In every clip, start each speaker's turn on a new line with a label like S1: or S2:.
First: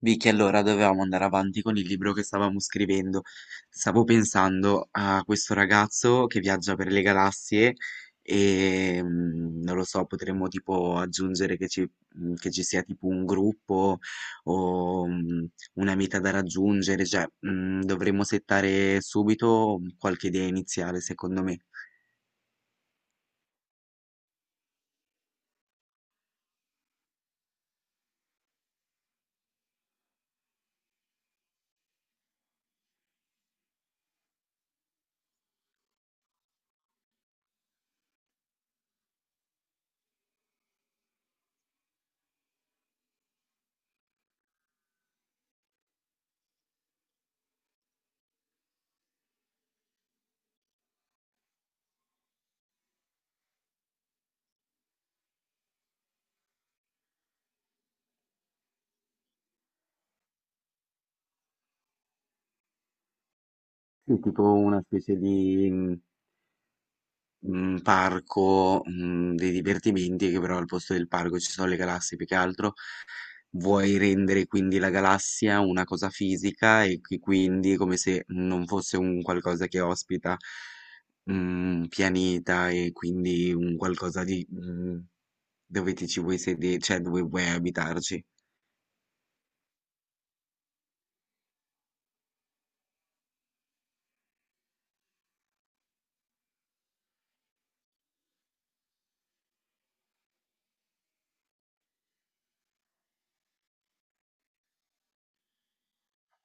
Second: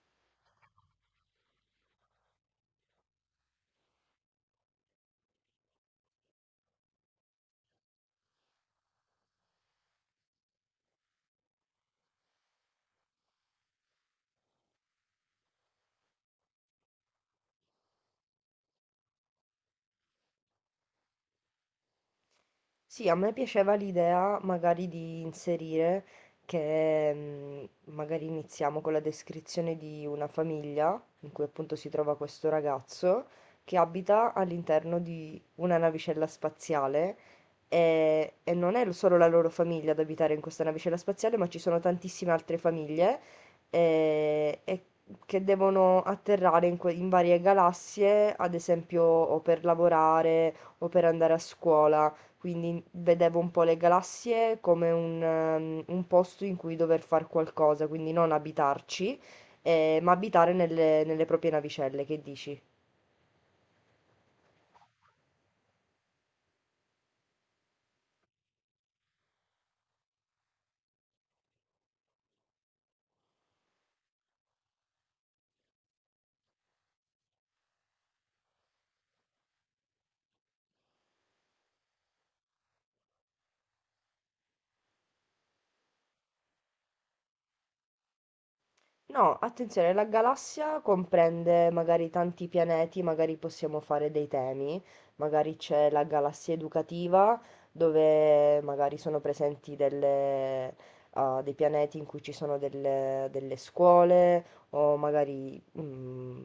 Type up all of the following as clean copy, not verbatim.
S1: Vicky, allora dovevamo andare avanti con il libro che stavamo scrivendo. Stavo pensando a questo ragazzo che viaggia per le galassie e non lo so, potremmo tipo aggiungere che ci sia tipo un gruppo o una meta da raggiungere, cioè dovremmo settare subito qualche idea iniziale, secondo me.
S2: Sì, a me piaceva l'idea magari di inserire che magari iniziamo con la descrizione di una famiglia in cui appunto si trova questo ragazzo che abita all'interno di una navicella spaziale e, non è solo la loro famiglia ad abitare in questa navicella spaziale, ma ci sono tantissime altre famiglie eh, e che devono atterrare in varie galassie, ad esempio o per lavorare o per andare a scuola. Quindi vedevo un po' le galassie come un posto in cui dover fare qualcosa, quindi non abitarci, ma abitare nelle proprie navicelle. Che dici?
S1: Sì, tipo una specie di un parco, dei divertimenti che però al posto del parco ci sono le galassie più che altro. Vuoi rendere quindi la galassia una cosa fisica e quindi come se non fosse un qualcosa che ospita un pianeta e quindi un qualcosa di dove ti ci vuoi sedere, cioè dove vuoi abitarci.
S2: No, attenzione, la galassia comprende magari tanti pianeti, magari possiamo fare dei temi, magari c'è la galassia educativa, dove magari sono presenti delle, ah, dei pianeti in cui ci sono delle scuole, o magari,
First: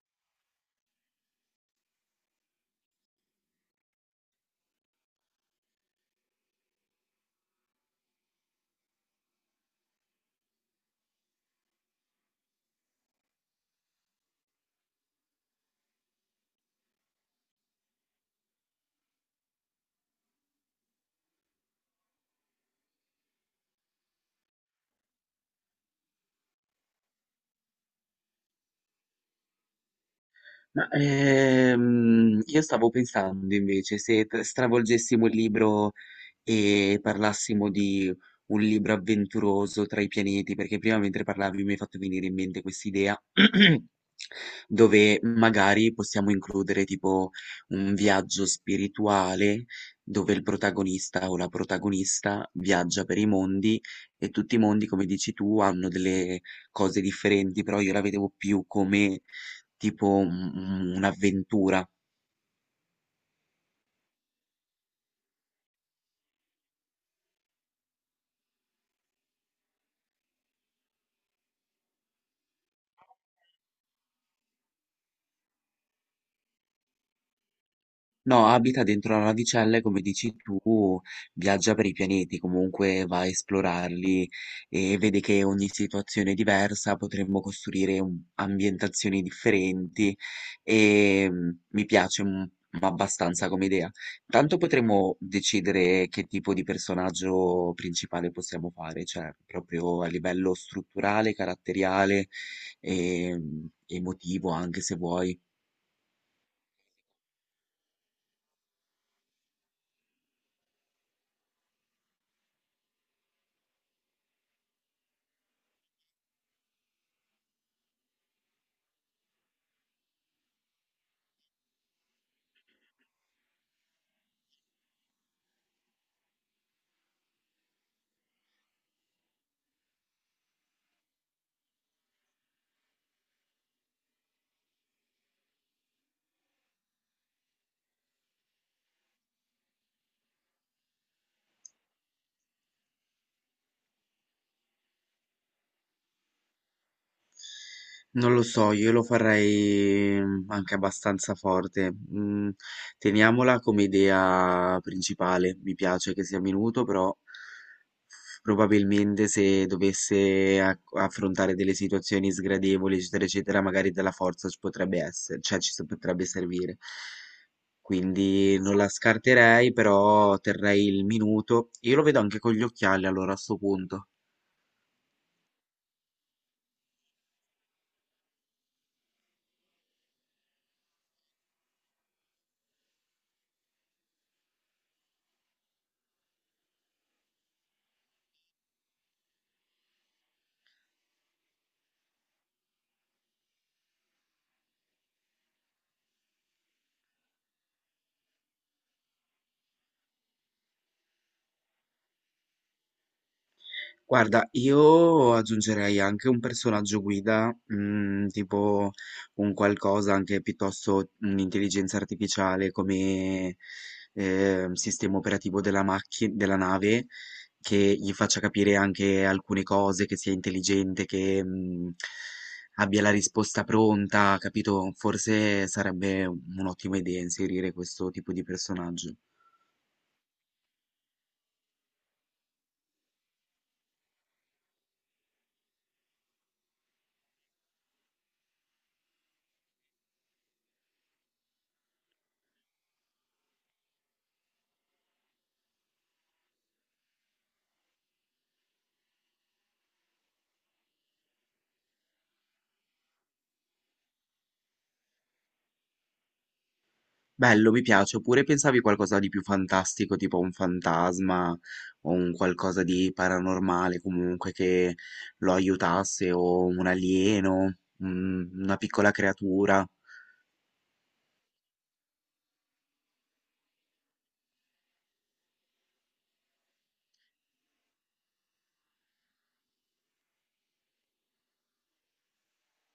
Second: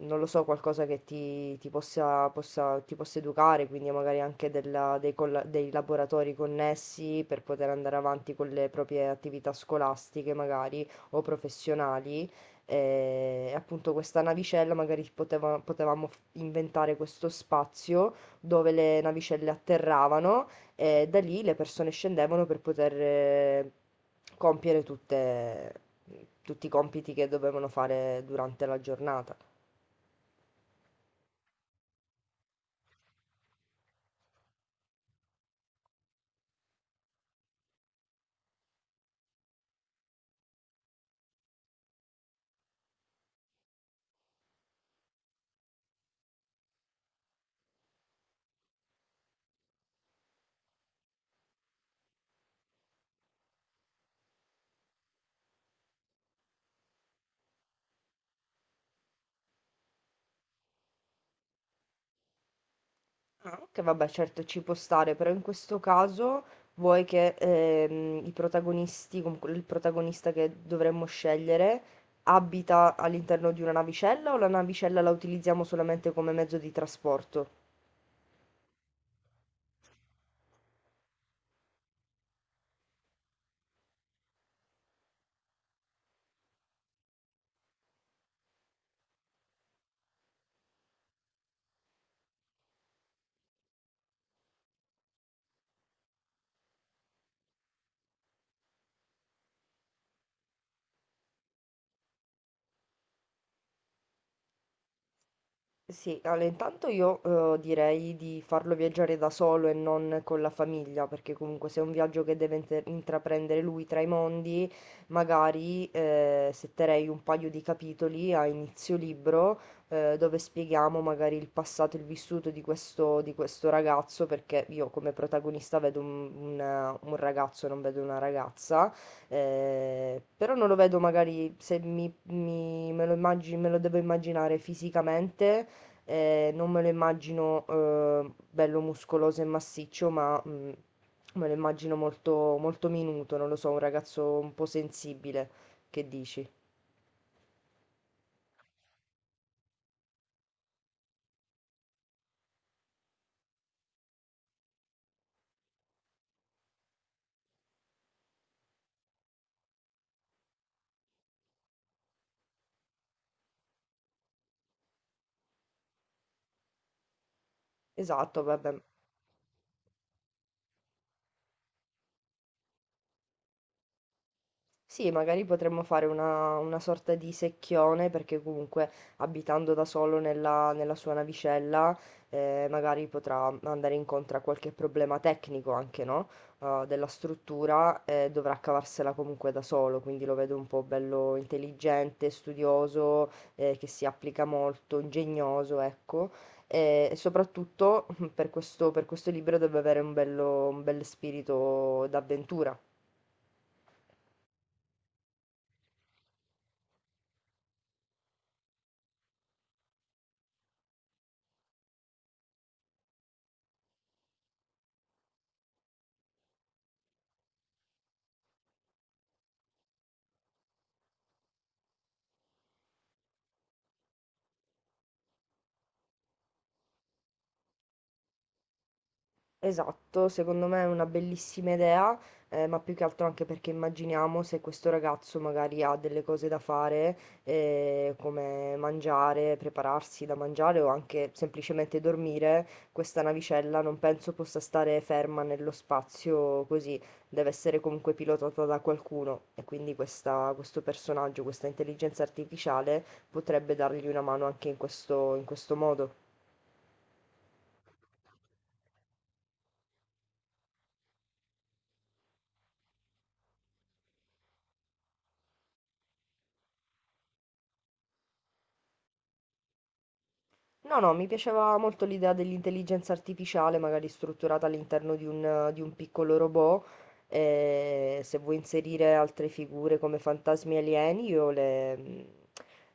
S2: non lo so, qualcosa che ti possa, ti possa educare, quindi magari anche dei, dei laboratori connessi per poter andare avanti con le proprie attività scolastiche, magari o professionali. E appunto questa navicella magari potevamo inventare questo spazio dove le navicelle atterravano e da lì le persone scendevano per poter compiere tutti i compiti che dovevano fare durante la giornata.
S1: Ma io stavo pensando invece se stravolgessimo il libro e parlassimo di un libro avventuroso tra i pianeti, perché prima mentre parlavi mi hai fatto venire in mente quest'idea dove magari possiamo includere tipo un viaggio spirituale dove il protagonista o la protagonista viaggia per i mondi e tutti i mondi, come dici tu, hanno delle cose differenti, però io la vedevo più come tipo un'avventura.
S2: Ah, ok, vabbè, certo ci può stare, però in questo caso vuoi che i protagonisti, comunque il protagonista che dovremmo scegliere, abita all'interno di una navicella o la navicella la utilizziamo solamente come mezzo di trasporto?
S1: No, abita dentro la navicella e, come dici tu, viaggia per i pianeti, comunque va a esplorarli e vede che ogni situazione è diversa, potremmo costruire ambientazioni differenti e mi piace abbastanza come idea. Tanto potremmo decidere che tipo di personaggio principale possiamo fare, cioè proprio a livello strutturale, caratteriale e emotivo anche, se vuoi.
S2: Sì, allora intanto io direi di farlo viaggiare da solo e non con la famiglia, perché comunque se è un viaggio che deve intraprendere lui tra i mondi, magari setterei un paio di capitoli a inizio libro dove spieghiamo magari il passato e il vissuto di di questo ragazzo, perché io come protagonista vedo un ragazzo, non vedo una ragazza, però non lo vedo magari se me lo me lo devo immaginare fisicamente non me lo immagino bello muscoloso e massiccio, ma me lo immagino molto, molto minuto, non lo so, un ragazzo un po' sensibile, che dici?
S1: Non lo so, io lo farei anche abbastanza forte. Teniamola come idea principale. Mi piace che sia minuto, però probabilmente se dovesse affrontare delle situazioni sgradevoli, eccetera, eccetera, magari della forza ci potrebbe essere, cioè potrebbe servire.
S2: Esatto,
S1: Quindi
S2: vabbè.
S1: non la scarterei, però terrei il minuto. Io lo vedo anche con gli occhiali allora, a sto punto.
S2: Sì, magari potremmo fare una sorta di secchione, perché comunque abitando da solo nella sua navicella, magari potrà andare incontro a qualche problema tecnico anche, no? Della struttura e dovrà cavarsela comunque da solo, quindi lo vedo un po' bello intelligente, studioso, che si applica molto, ingegnoso, ecco. E soprattutto per per questo libro deve avere un un bel spirito d'avventura.
S1: Guarda, io aggiungerei anche un personaggio guida, tipo un qualcosa anche piuttosto un'intelligenza artificiale come sistema operativo della macchina, della nave, che gli faccia capire anche alcune cose, che sia intelligente, che abbia la risposta pronta, capito? Forse sarebbe un'ottima idea inserire questo tipo di personaggio.
S2: Esatto, secondo me è una bellissima idea, ma più che altro anche perché immaginiamo se questo ragazzo magari ha delle cose da fare, come mangiare, prepararsi da mangiare o anche semplicemente dormire, questa navicella non penso possa stare ferma nello spazio così, deve essere comunque pilotata da qualcuno e quindi questo personaggio, questa intelligenza artificiale potrebbe dargli una mano anche in questo modo.
S1: Bello, mi piace. Oppure pensavi qualcosa di più fantastico, tipo un fantasma o un qualcosa di paranormale comunque che lo aiutasse, o un alieno, una piccola creatura.
S2: No, no, mi piaceva molto l'idea dell'intelligenza artificiale, magari strutturata all'interno di di un piccolo robot. E se vuoi inserire altre figure come fantasmi alieni, io le,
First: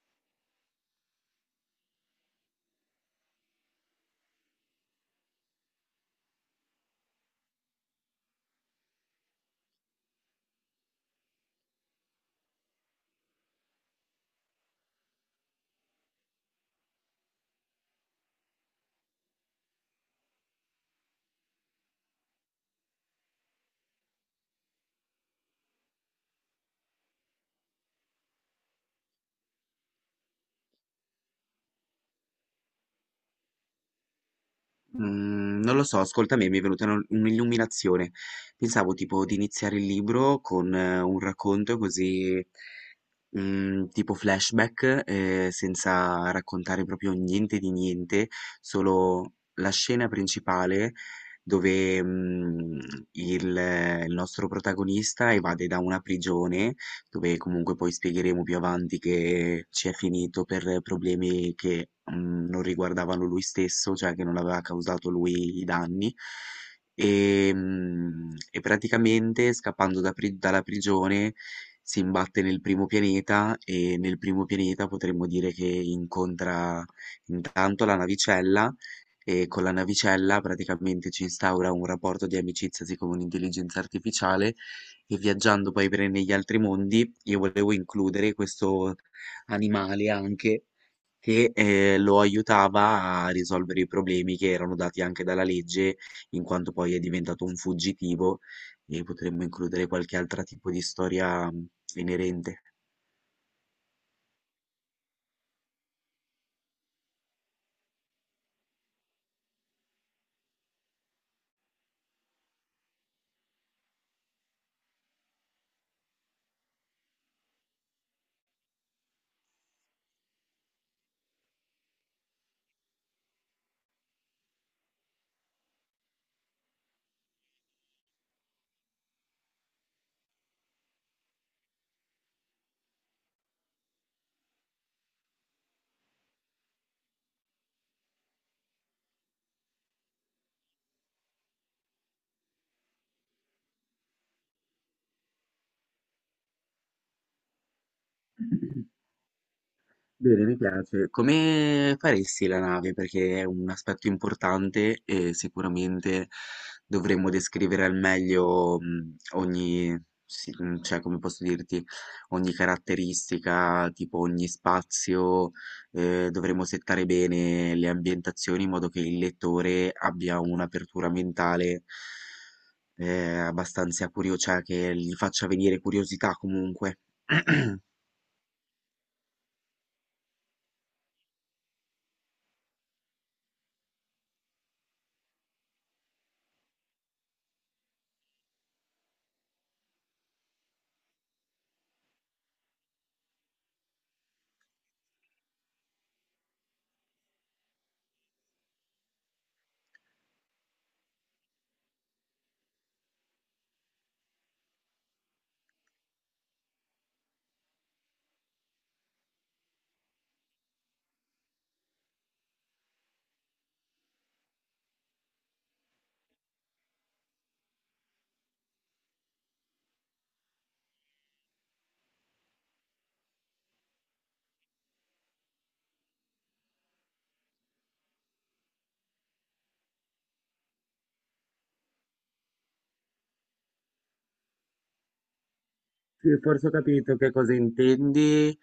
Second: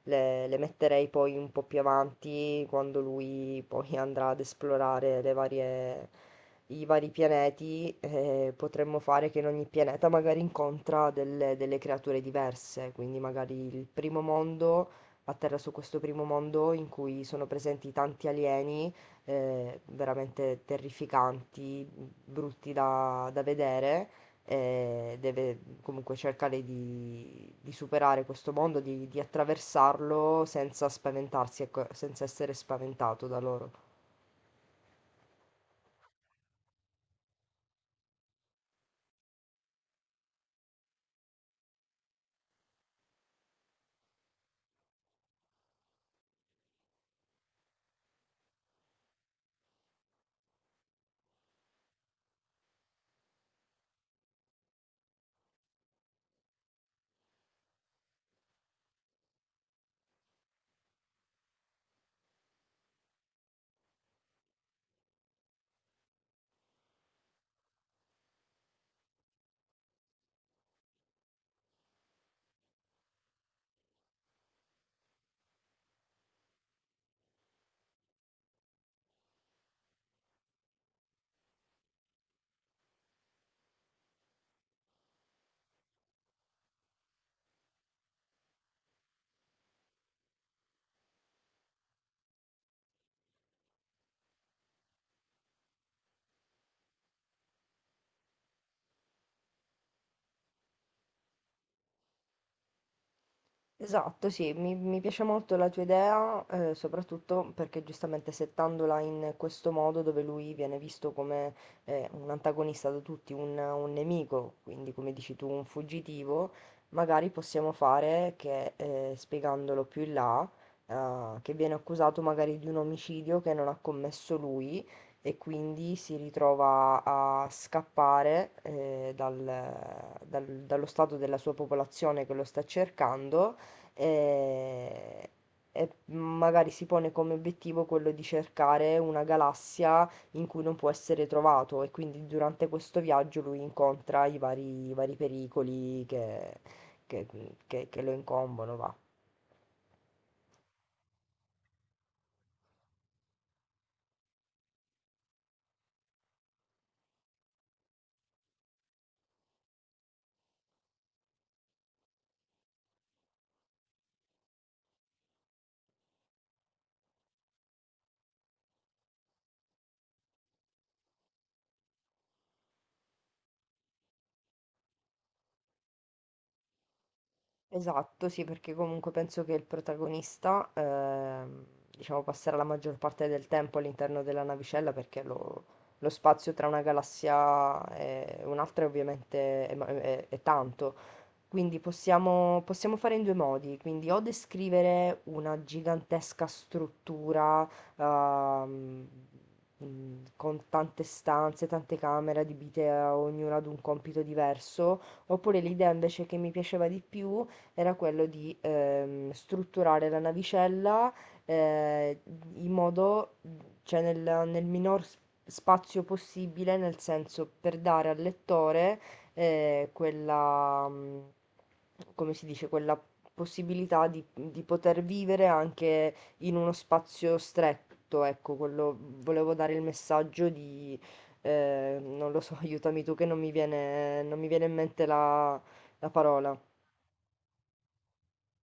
S2: le- le metterei poi un po' più avanti, quando lui poi andrà ad esplorare le varie i vari pianeti. Eh, potremmo fare che in ogni pianeta magari incontra delle creature diverse, quindi magari il primo mondo a terra su questo primo mondo in cui sono presenti tanti alieni veramente terrificanti, brutti da vedere. Eh, deve comunque cercare di superare questo mondo, di attraversarlo senza spaventarsi, ecco, senza essere spaventato da loro.
S1: Non lo so, ascolta me, mi è venuta un'illuminazione. Pensavo tipo di iniziare il libro con un racconto così, tipo flashback, senza raccontare proprio niente di niente, solo la scena principale dove, mhmm, il nostro protagonista evade da una prigione, dove comunque poi spiegheremo più avanti che ci è finito per problemi non riguardavano lui stesso, cioè che non aveva causato lui i danni e, e praticamente scappando dalla prigione si imbatte nel primo pianeta, e nel primo pianeta potremmo dire che incontra intanto la navicella, e con la navicella praticamente ci instaura un rapporto di amicizia siccome un'intelligenza artificiale. E viaggiando poi per negli altri mondi io volevo includere questo animale anche, che lo aiutava a risolvere i problemi che erano dati anche dalla legge, in quanto poi è diventato un fuggitivo, e potremmo includere qualche altro tipo di storia inerente.
S2: Esatto, sì, mi piace molto la tua idea, soprattutto perché giustamente settandola in questo modo dove lui viene visto come un antagonista da tutti, un nemico, quindi come dici tu, un fuggitivo, magari possiamo fare che spiegandolo più in là, che viene accusato magari di un omicidio che non ha commesso lui e quindi si ritrova a scappare dallo stato della sua popolazione che lo sta cercando e, e magari si pone come obiettivo quello di cercare una galassia in cui non può essere trovato e quindi durante questo viaggio lui incontra i i vari pericoli che- che lo incombono, va.
S1: Bene, mi piace. Come faresti la nave? Perché è un aspetto importante e sicuramente dovremmo descrivere al meglio ogni, sì, cioè come posso dirti, ogni caratteristica, tipo ogni spazio. Dovremmo settare bene le ambientazioni in modo che il lettore abbia un'apertura mentale abbastanza curiosa, cioè che gli faccia venire curiosità comunque.
S2: Esatto, sì, perché comunque penso che il protagonista, diciamo, passerà la maggior parte del tempo all'interno della navicella perché lo spazio tra una galassia e un'altra ovviamente è è tanto. Quindi possiamo fare in due modi, quindi o descrivere una gigantesca struttura ehm, con tante stanze, tante camere adibite a ognuna ad un compito diverso, oppure l'idea invece che mi piaceva di più era quello di strutturare la navicella eh, in modo, cioè nel minor spazio possibile, nel senso per dare al lettore quella, come si dice, quella possibilità di poter vivere anche in uno spazio stretto, ecco, quello volevo dare il messaggio di, non lo so, aiutami tu che non mi viene, non mi viene in mente la
S1: Sì,
S2: parola.
S1: forse ho capito che cosa intendi.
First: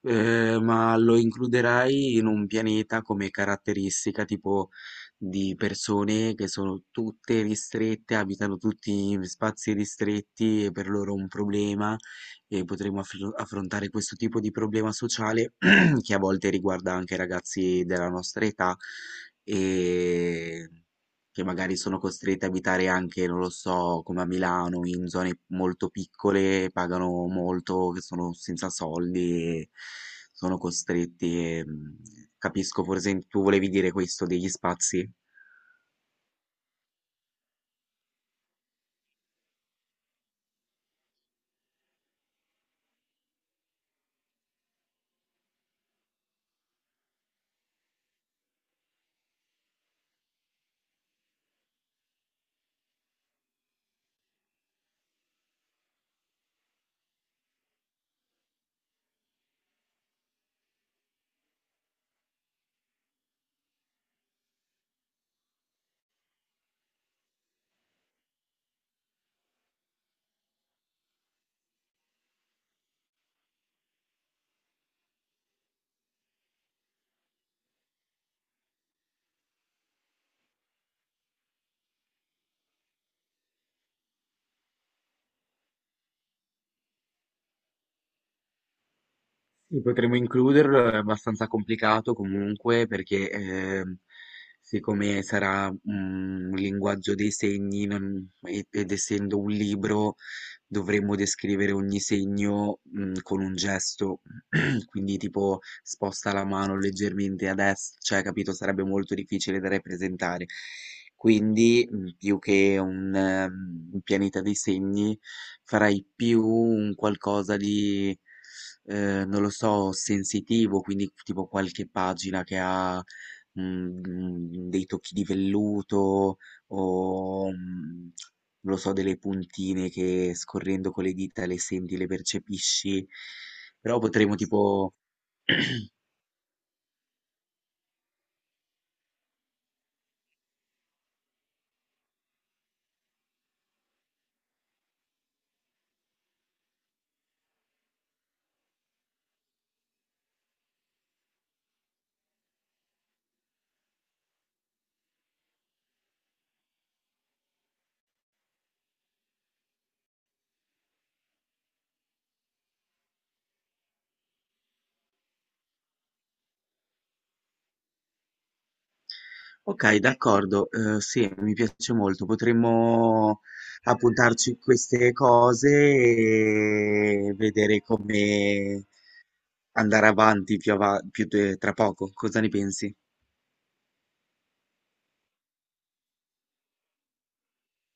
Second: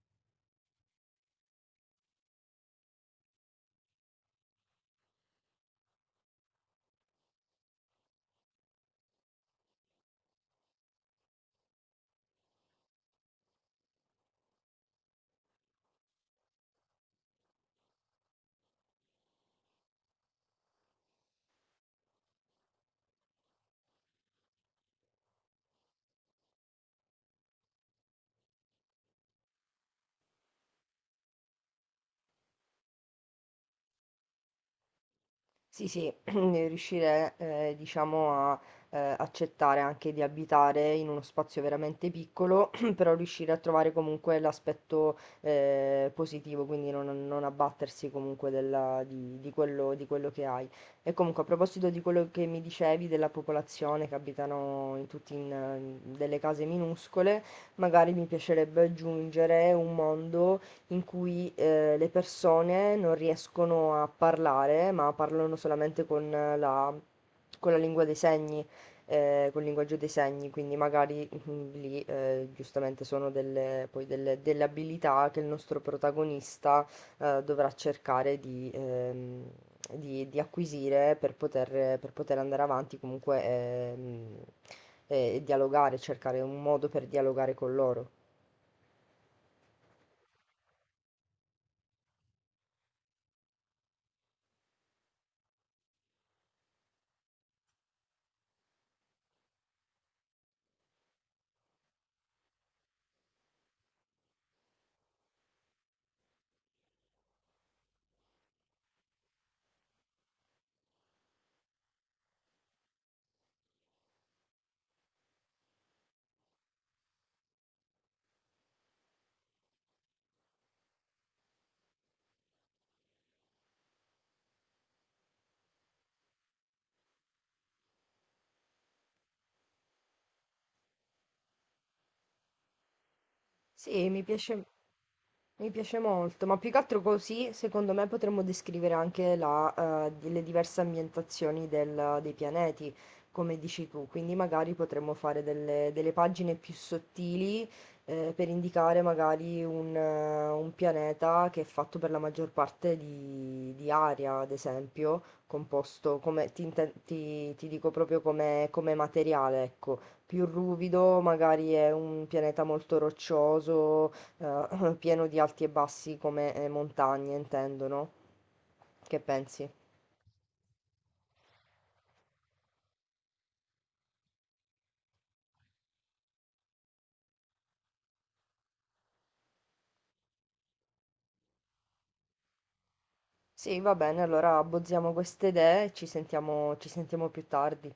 S1: Ma lo includerai in un pianeta come caratteristica tipo di persone che sono tutte ristrette, abitano tutti in spazi ristretti, è per loro un problema, e potremo affrontare questo tipo di problema sociale che a volte riguarda anche i ragazzi della nostra età e che magari sono costrette a abitare anche, non lo so, come a Milano, in zone molto piccole, pagano molto, che sono senza soldi e sono costretti. E, capisco, forse tu volevi dire questo degli spazi?
S2: Sì, sì, riuscire, diciamo, a accettare anche di abitare in uno spazio veramente piccolo, però riuscire a trovare comunque l'aspetto positivo, quindi non abbattersi comunque di di quello che hai. E comunque, a proposito di quello che mi dicevi della popolazione che abitano in tutti in, delle case minuscole, magari mi piacerebbe aggiungere un mondo in cui le persone non riescono a parlare, ma parlano solamente con con la lingua dei segni, col linguaggio dei segni, quindi magari lì giustamente sono delle, delle abilità che il nostro protagonista dovrà cercare di... di acquisire per per poter andare avanti comunque dialogare, cercare un modo per dialogare con loro.
S1: Sì, potremmo includerlo, è abbastanza complicato comunque perché siccome sarà un linguaggio dei segni ed essendo un libro dovremmo descrivere ogni segno, con un gesto, quindi tipo sposta la mano leggermente a dest, cioè capito, sarebbe molto difficile da rappresentare. Quindi, più che un pianeta dei segni, farei più un qualcosa di, non lo so, sensitivo, quindi tipo qualche pagina che ha, dei tocchi di velluto o, mhmm non lo so, delle puntine che scorrendo con le dita le senti, le percepisci, però
S2: Sì,
S1: potremmo tipo...
S2: mi piace molto, ma più che altro così, secondo me, potremmo descrivere anche le diverse ambientazioni dei pianeti, come dici tu. Quindi magari potremmo fare delle pagine più sottili, per indicare magari un pianeta che è fatto per la maggior parte di aria, ad esempio, composto come, ti dico proprio come, come materiale, ecco più ruvido, magari è un pianeta molto roccioso, pieno di alti e bassi come montagne, intendo, no? Che pensi?
S1: Ok, d'accordo, sì, mi piace molto, potremmo appuntarci queste cose e vedere come andare avanti più, tra poco, cosa ne pensi?
S2: Sì, va bene, allora abbozziamo queste idee e ci sentiamo più tardi.